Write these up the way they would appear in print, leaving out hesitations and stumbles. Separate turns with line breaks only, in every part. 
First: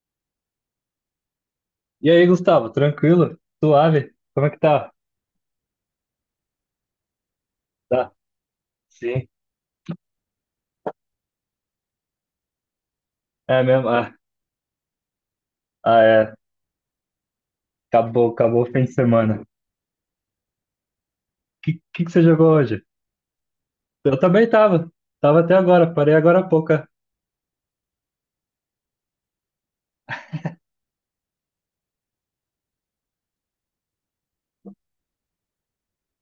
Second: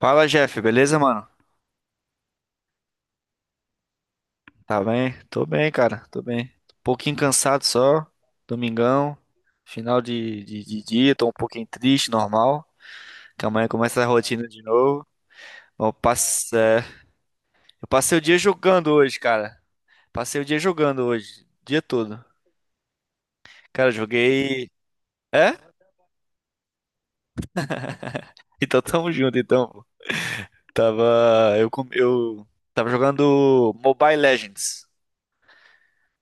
Fala, Jeff, beleza, mano?
E aí, Gustavo, tranquilo? Suave? Como é que
Tá
tá?
bem? Tô bem, cara, tô bem. Um pouquinho cansado só,
Tá.
domingão,
Sim.
final de dia, tô um pouquinho triste, normal, que
É
amanhã
mesmo?
começa a
Ah,
rotina de novo. Bom,
ah, é.
eu passei o
Acabou,
dia
acabou o fim
jogando
de
hoje,
semana. O
cara. Passei o dia jogando hoje, o
que,
dia
que, que
todo.
você jogou hoje?
Cara,
Eu também
joguei.
tava. Tava
É?
até agora, parei agora há pouco. É.
Então tamo junto, então, pô. Tava. Eu tava jogando Mobile Legends.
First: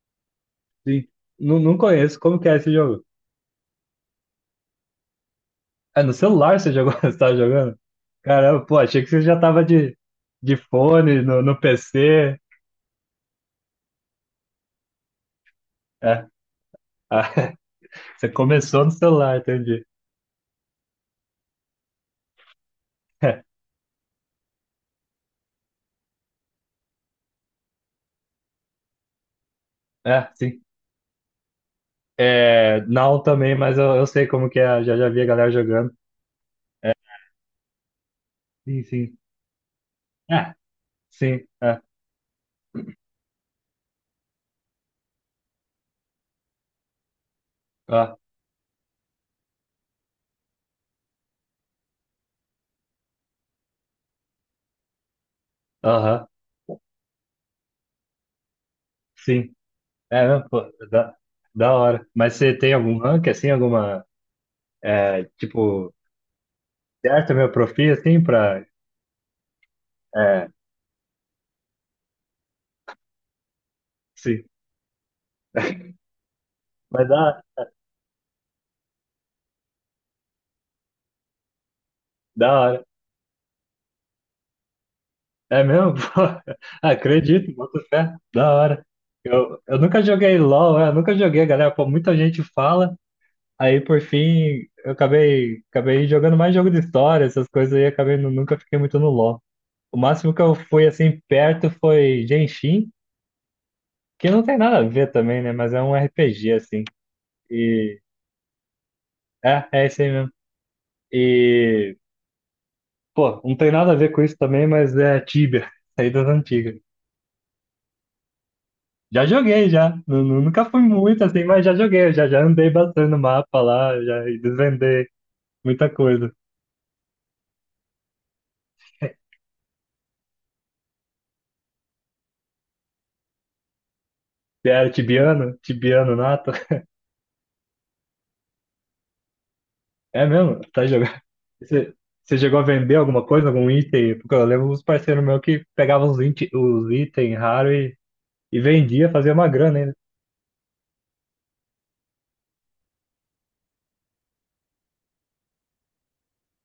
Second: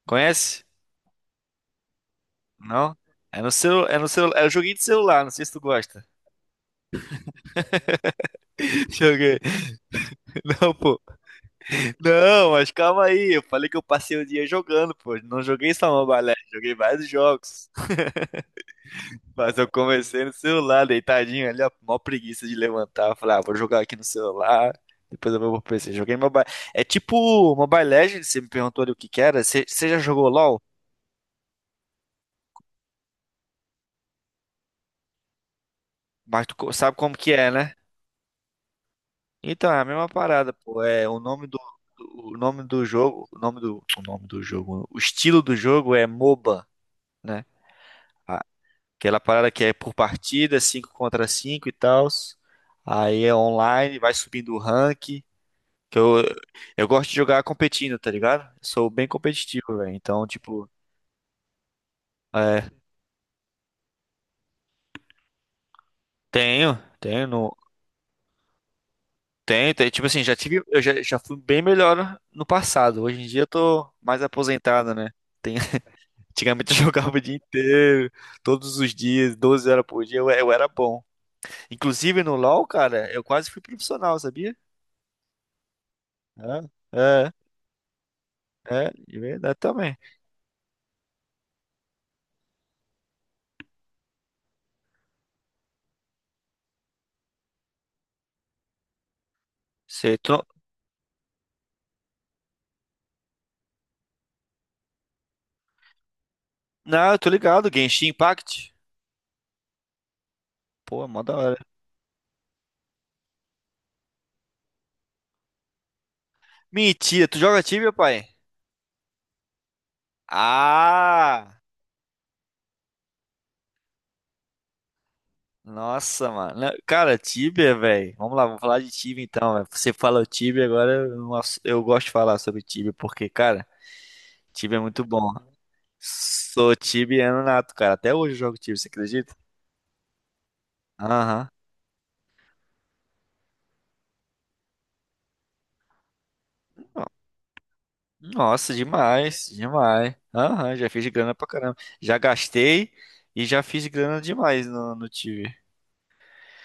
Conhece?
Sim. Não, não conheço. Como que é esse
Não?
jogo?
É no seu, é no seu, É um joguinho de celular, não sei se tu
É
gosta.
no celular você jogou? Você tava jogando? Caramba, pô, achei que você
Joguei.
já tava de,
Não, pô.
fone, no PC.
Não, mas calma aí. Eu falei que eu passei o dia jogando, pô. Não joguei só Mobile
É.
Legends, joguei vários
Ah,
jogos.
você começou no celular,
Mas eu
entendi.
comecei no celular, deitadinho ali, ó. Mó preguiça de levantar. Falei, ah, vou jogar aqui no celular. Depois eu vou pro PC. Joguei Mobile. É tipo Mobile Legends, você me perguntou ali o que que era. Você já jogou
É, sim.
LOL?
É, não também, mas eu sei como que é. Já vi a galera jogando.
Mas
É,
sabe como que é, né?
sim, sim.
Então, é a mesma parada,
Ah,
pô.
sim. Ah,
O nome do jogo, o estilo do jogo é MOBA, né?
ah,
Aquela parada que é por partida, 5 contra 5 e tal. Aí é online, vai subindo o rank. Que eu,
aham,
eu gosto de jogar competindo, tá ligado? Sou bem
sim.
competitivo, velho. Então,
É, não, pô,
tipo,
da, da, hora. Mas você
é,
tem algum rank, assim, alguma, é, tipo,
tenho, tenho,
certa
no,
homeopatia, assim, pra,
tenho, tenho. Tipo assim,
é,
eu já fui bem melhor no passado. Hoje em dia eu tô mais
sim.
aposentado, né? Tem- Antigamente eu
Mas
jogava o dia
da,
inteiro, todos os dias, 12 horas por dia, eu era bom. Inclusive no
da
LoL,
hora.
cara, eu quase fui profissional, sabia?
É mesmo? Pô,
É, é.
acredito, boto fé. Da hora.
É, de verdade
Eu
também.
nunca joguei LOL, né? Eu nunca joguei, galera. Pô, muita gente fala, aí por fim eu acabei jogando mais jogo de história, essas coisas aí, acabei, nunca fiquei muito no LOL. O
Sei, tu
máximo que
não...
eu fui assim perto foi Genshin, que não tem nada a ver também, né? Mas é um RPG assim.
Não, eu tô ligado,
E
Genshin Impact.
é esse aí mesmo.
Pô, mó da hora.
E pô, não tem nada a ver com isso também, mas é Tibia, saídas antigas.
Mentira, tu joga Tibia, pai?
Já joguei já. Nunca fui muito assim,
Ah!
mas já joguei, já andei bastante no mapa lá, já desvendei muita
Nossa,
coisa.
mano. Não, cara, Tibia, velho. Vamos lá, vamos falar de Tibia então, velho. Você fala o Tibia, agora eu gosto de falar sobre Tibia, porque, cara, Tibia é
Era
muito bom.
tibiano, tibiano nato.
Sou tibiano nato, cara. Até hoje eu jogo Tibia, você acredita?
É mesmo? Tá jogando.
Aham.
Você, você chegou a vender alguma coisa, algum item? Porque eu lembro uns parceiros meus que pegavam os, os itens raros e
Nossa,
vendia, fazia
demais,
uma grana ainda.
demais. Aham, já fiz grana pra caramba. Já gastei e já fiz grana demais no Tibia.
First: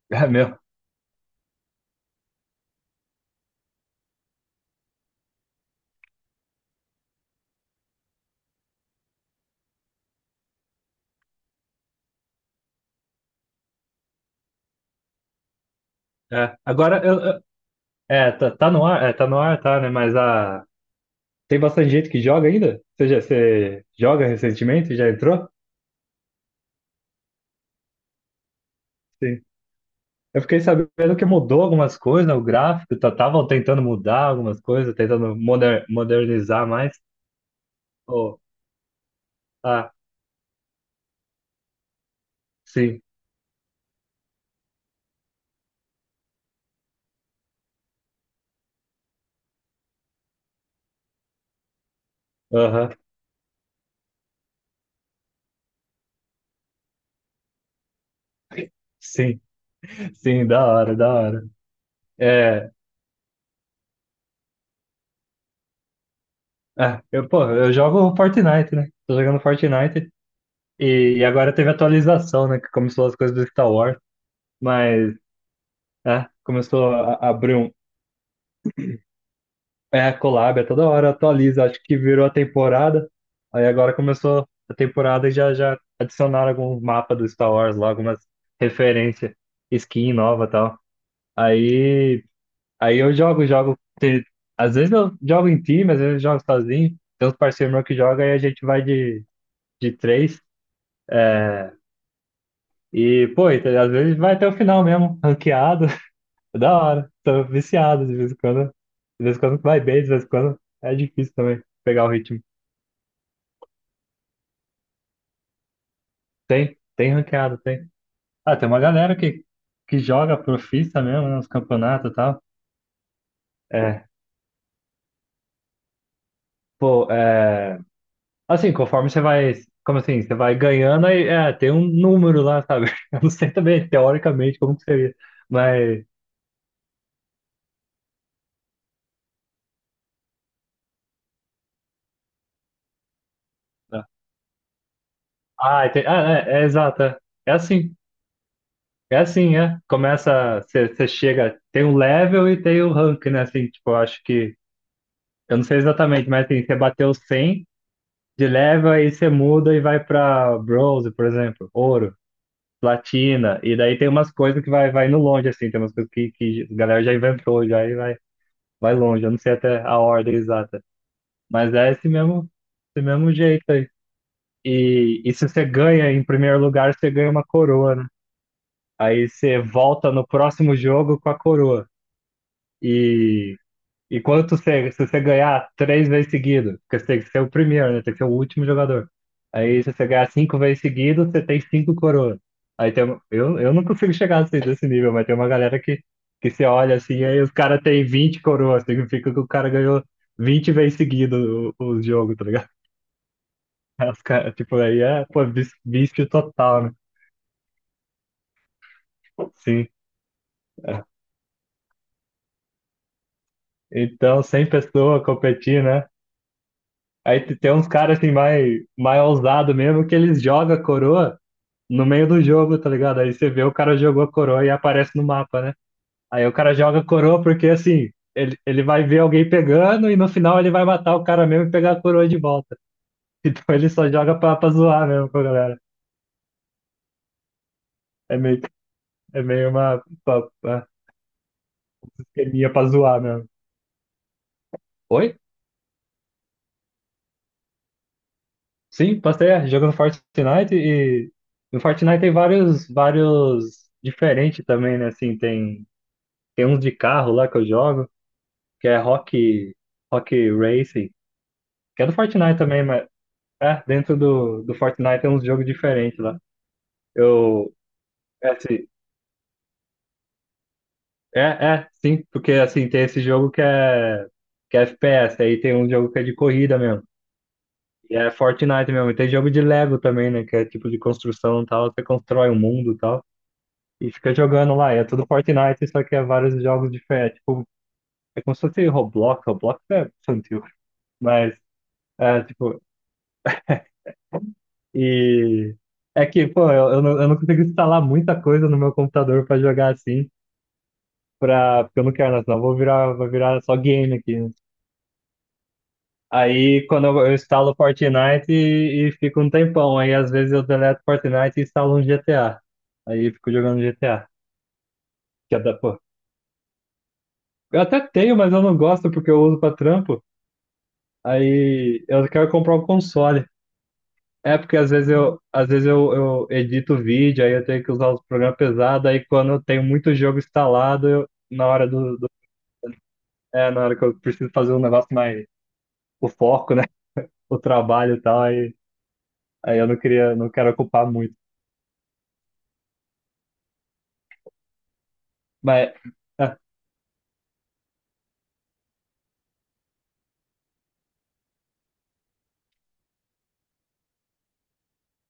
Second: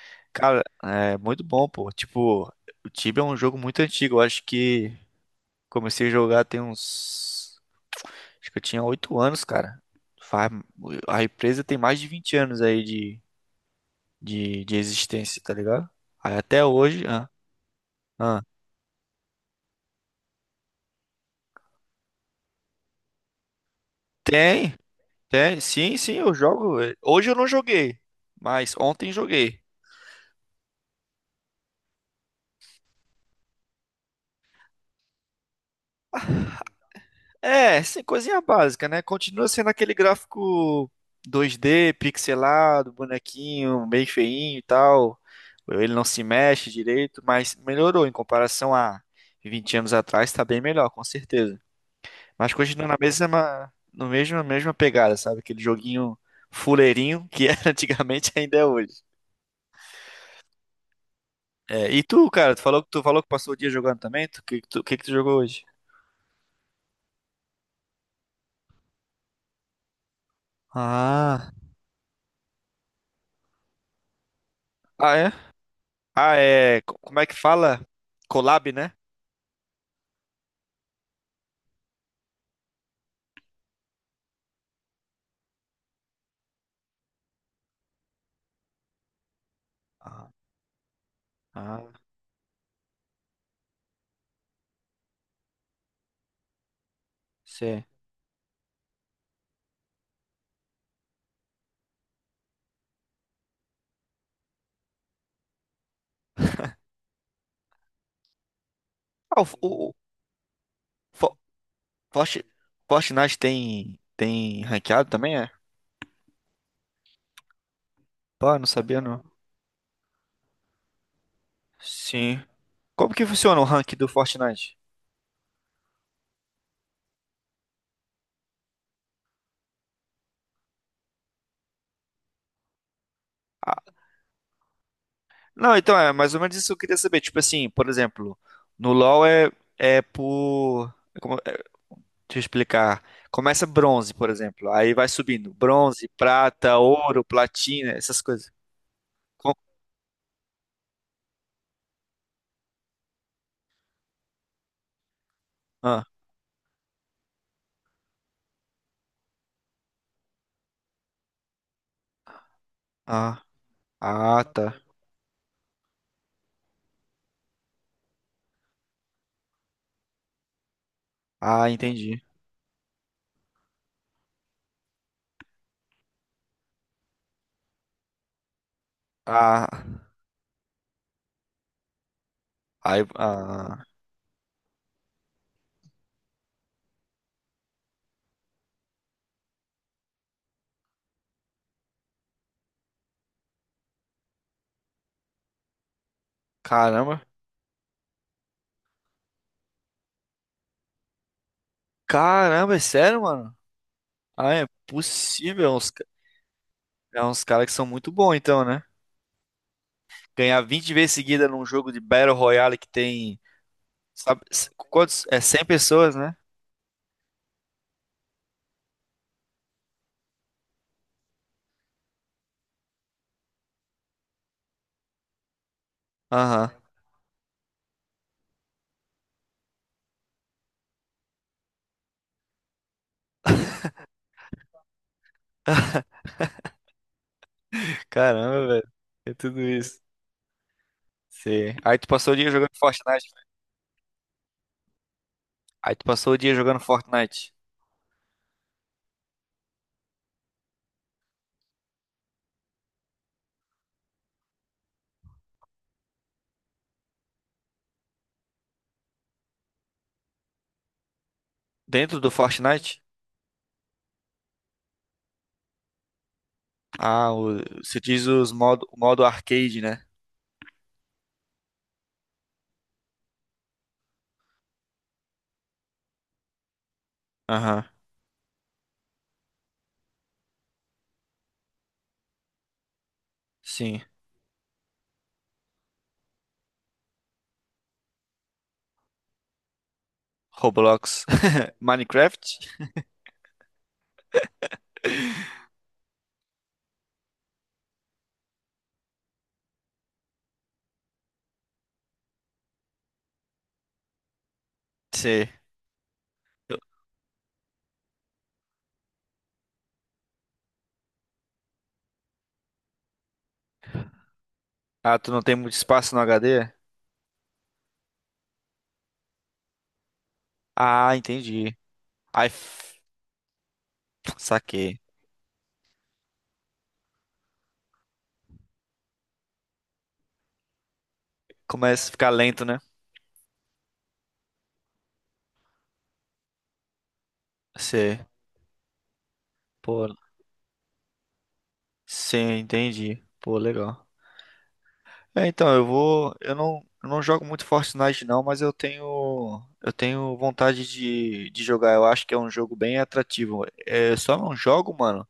É mesmo.
Cara, é muito bom, pô. Tipo, o Tibia é um jogo muito antigo. Eu acho que comecei a jogar tem uns. Acho que eu tinha 8 anos, cara. Faz- A empresa tem mais de 20 anos aí de existência, tá ligado? Aí
É.
até
Agora,
hoje.
eu,
Ah,
é,
ah.
tá no ar, é, tá no ar, tá, né? Mas tem bastante gente que joga ainda? Você joga
Tem,
recentemente? Já entrou?
tem. Sim, sim, eu jogo. Hoje eu não joguei, mas ontem
Sim.
joguei.
Eu fiquei sabendo que mudou algumas coisas, né? O gráfico, estavam tentando mudar algumas coisas, tentando modernizar mais.
É, sim, coisinha
Oh,
básica, né? Continua sendo aquele
ah,
gráfico 2D, pixelado,
sim.
bonequinho, bem feinho e tal. Ele não se mexe direito, mas melhorou em comparação a 20 anos atrás, tá bem melhor, com certeza. Mas continua
Aham,
na mesma, no mesmo, na mesma pegada, sabe? Aquele joguinho fuleirinho que era antigamente ainda é hoje.
sim. Sim, da hora, da hora.
É, e tu, cara, tu
É,
falou que tu falou que passou o dia jogando também? Que que tu jogou hoje?
é, eu, pô, eu jogo Fortnite, né? Tô jogando Fortnite e
Ah.
agora teve atualização, né? Que começou as coisas do Star Wars, mas
Ah, é?
é,
Ah, é.
começou a,
Como é
a
que
abrir um.
fala? Collab, né?
É, collab, é toda hora atualiza, acho que virou a temporada. Aí agora começou a temporada e já adicionaram alguns mapas do Star Wars lá, algumas referências, skin
Ah,
nova e tal.
ah,
Aí Aí eu jogo, jogo. Às vezes eu jogo em time, às vezes eu jogo sozinho. Tem uns parceiros
sei.
meus que jogam e a gente vai de três. É, e, pô, e às vezes vai até o final mesmo, ranqueado. É, da hora. Tô viciado de vez em quando. De vez em
Ah, o,
quando vai
o, o
bem, de vez em quando é difícil
Fo-
também pegar o ritmo.
Forti- Fortnite tem ranqueado também, é?
Tem ranqueado, tem. Ah,
Pô, não
tem uma
sabia
galera
não.
que joga profissa mesmo, né, nos campeonatos e
Sim.
tal.
Como que funciona o rank do
É,
Fortnite?
pô, é. Assim, conforme você vai. Como assim? Você vai ganhando, aí, é, tem um número lá, sabe? Eu não sei também,
Ah,
teoricamente, como que seria.
não, então
Mas.
é mais ou menos isso que eu queria saber. Tipo assim, por exemplo, no LoL é por. é Como, é, deixa eu explicar. Começa
Tá.
bronze, por exemplo. Aí vai subindo.
Ah, tem,
Bronze,
ah, é
prata,
exato. É
ouro,
É
platina,
assim.
essas coisas.
É
Com-
assim, é. Começa. Você chega. Tem o level e tem o rank, né? Assim, tipo, eu acho que. Eu não sei
ah,
exatamente, mas assim, você bateu 100 de level, aí você muda e vai pra bronze, por exemplo. Ouro,
ah,
platina. E daí tem umas
ah,
coisas
tá.
que vai indo longe, assim. Tem umas coisas que a galera já inventou, já e vai. Vai longe, eu não sei até a ordem exata.
Ah,
Mas é
entendi.
esse mesmo jeito aí. E se você ganha em primeiro lugar, você ganha uma coroa, né? Aí você
Ah,
volta no próximo jogo com a coroa.
aí,
E
ah.
e se você ganhar 3 vezes seguido, porque você tem que ser o primeiro, né? Tem que ser o último jogador. Aí se você ganhar 5 vezes seguido, você tem cinco coroas. Aí eu não consigo chegar assim nesse nível, mas tem uma galera que você olha
Caramba.
assim, aí os caras têm 20 coroas, significa que o cara ganhou 20 vezes seguido o jogo, tá ligado?
Caramba, é sério, mano?
Aí os cara,
Ah, é
tipo, aí é, pô,
possível. É uns, ca-
vício total, né?
é uns caras que são muito bons, então, né?
Sim.
Ganhar vinte
É.
vezes seguida num jogo de Battle Royale que tem, sabe,
Então, 100 pessoas
quantos? É cem
competindo, né?
pessoas, né?
Aí tem uns caras assim mais, mais ousado mesmo que eles jogam a coroa no meio do jogo, tá ligado? Aí você vê o cara jogou a coroa e aparece no mapa, né? Aí o
Aham.
cara joga a coroa porque assim, ele vai ver alguém pegando e no final ele vai matar o cara mesmo e pegar a coroa de volta. Então ele só joga pra, zoar mesmo com a galera. É meio,
Caramba, velho. É
é
tudo
meio
isso.
uma, uma
Sim. Aí tu passou o dia jogando
esqueminha pra zoar
Fortnite, né?
mesmo. Oi?
Aí tu passou o dia jogando Fortnite.
Sim, passei é, jogando Fortnite e no Fortnite tem vários diferentes também, né? Assim, tem, uns de carro lá que eu jogo, que é Rock Racing. Que é do
Dentro do
Fortnite também,
Fortnite?
mas é, dentro do Fortnite tem uns jogos diferentes lá.
Ah,
Eu.
você diz
É,
os
assim,
modo, o modo arcade, né?
é, sim, porque assim, tem esse jogo que é FPS, aí tem um jogo que é de corrida mesmo.
Aham.
E é Fortnite mesmo. E tem jogo de Lego também, né? Que é tipo de construção e tal. Você constrói um mundo e tal.
Sim.
E fica jogando lá. E é tudo Fortnite, só que é vários jogos diferentes. Tipo, é como se fosse Roblox. Roblox é infantil.
Roblox.
Mas é,
Minecraft?
tipo, e é que, pô, não, eu não consigo instalar muita coisa no meu computador pra jogar assim, porque eu não quero, né? Senão eu vou virar só game aqui, né?
Sim.
Aí quando eu instalo Fortnite e fico um tempão. Aí às vezes eu deleto Fortnite e instalo um GTA. Aí eu fico jogando GTA.
Ah, tu não tem
Que é
muito
da, pô.
espaço no HD?
Eu até tenho, mas eu não gosto porque eu uso pra trampo.
Ah, entendi.
Aí eu
Aí,
quero comprar um console. É porque às
saquei.
vezes eu, às vezes eu, eu edito vídeo, aí eu tenho que usar os programas pesados, aí quando eu tenho muito jogo instalado, eu, na hora
Começa a
do,
ficar
do-
lento, né?
é, na hora que eu preciso fazer um negócio mais o foco, né? O trabalho
Você,
e tal, aí eu não
pô,
queria, não quero ocupar muito.
sim, entendi. Pô, legal. É, então, eu
Mas
vou. Eu
é,
não, eu não jogo muito Fortnite, não, mas eu tenho. Eu tenho vontade de jogar. Eu acho que é um jogo bem atrativo. É, eu só não jogo, mano,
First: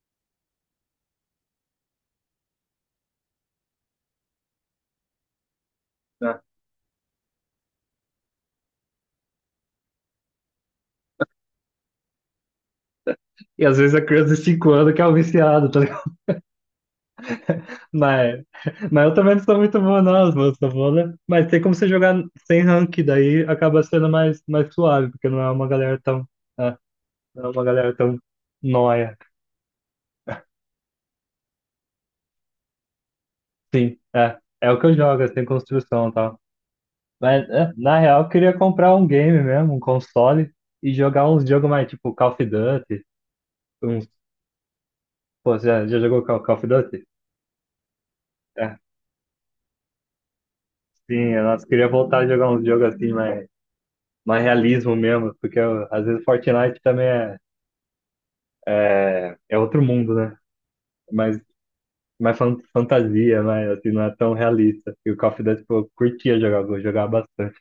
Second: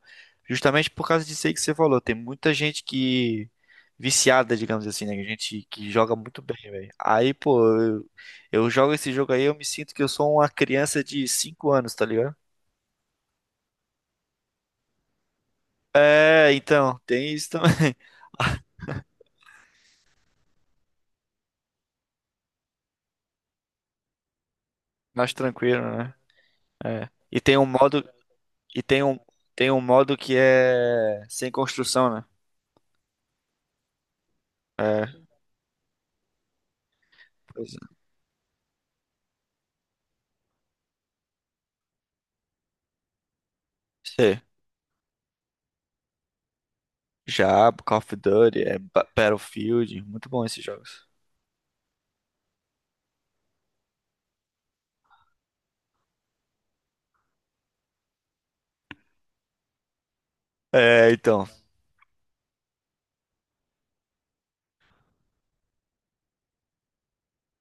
justamente por causa disso aí que você falou. Tem muita gente que. Viciada, digamos assim, né? Gente que joga
é.
muito bem, velho. Aí, pô, eu jogo esse jogo aí, eu me sinto que eu sou uma criança de 5 anos, tá ligado?
E às vezes a criança de 5 anos que é o viciado, tá ligado?
É, então, tem isso também.
Mas, mas eu também não sou muito bom, não, eu sou bom, né? Mas tem como você jogar sem rank, daí acaba sendo mais, mais suave, porque
Mais
não é uma
tranquilo,
galera
né?
tão, é,
É.
não é uma galera tão
E tem
nóia.
um, tem um modo que é sem construção, né?
Sim, é. É o que eu jogo,
É,
é sem construção e tal. Mas, é,
pois é.
na real, eu queria comprar um game mesmo, um console, e jogar uns jogos mais tipo Call of Duty. Uns...
Sei.
Pô, já jogou Call of Duty?
Já, Call of Duty, é
É,
Battlefield, muito bom esses jogos.
sim, eu nossa, queria voltar a jogar uns jogos assim, mais, mais realismo mesmo, porque às vezes Fortnite também é, é outro mundo, né?
É,
Mas
então,
mais fantasia, mas assim, não é tão realista. E o Call of Duty, pô, eu curtia jogar, vou jogar bastante.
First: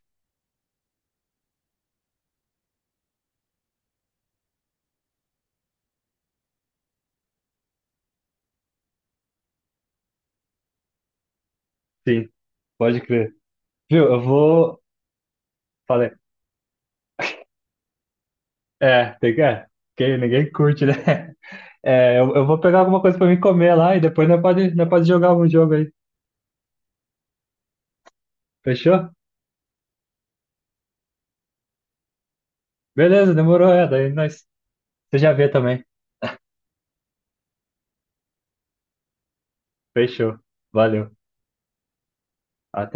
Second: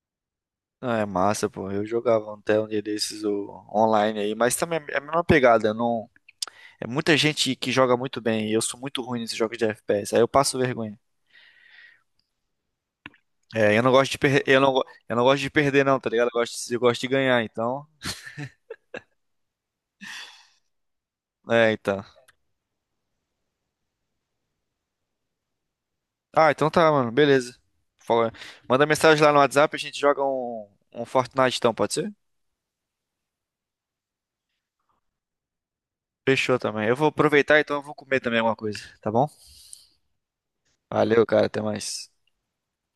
não, é massa, pô. Eu jogava até um dia desses online aí, mas também é a mesma pegada, não. É muita gente que joga muito bem, e eu sou muito ruim nesses jogos de FPS, aí eu passo vergonha.
Sim, pode crer.
É, eu não
Viu,
gosto de
eu
perder,
vou.
eu não gosto de perder não, tá
Falei.
ligado? Eu gosto de ganhar, então.
É, tem que, é, que ninguém curte, né?
É, então.
É, eu vou pegar alguma coisa pra mim comer lá e depois nós pode jogar algum jogo aí.
Ah, então tá, mano. Beleza. Fala- Manda
Fechou?
mensagem lá no WhatsApp, a gente joga um Fortnite então, pode ser?
Beleza, demorou, é. Daí você já vê também.
Fechou também. Eu vou aproveitar, então eu vou comer também alguma coisa, tá bom?
Fechou. Valeu.
Valeu, cara. Até mais.
Até.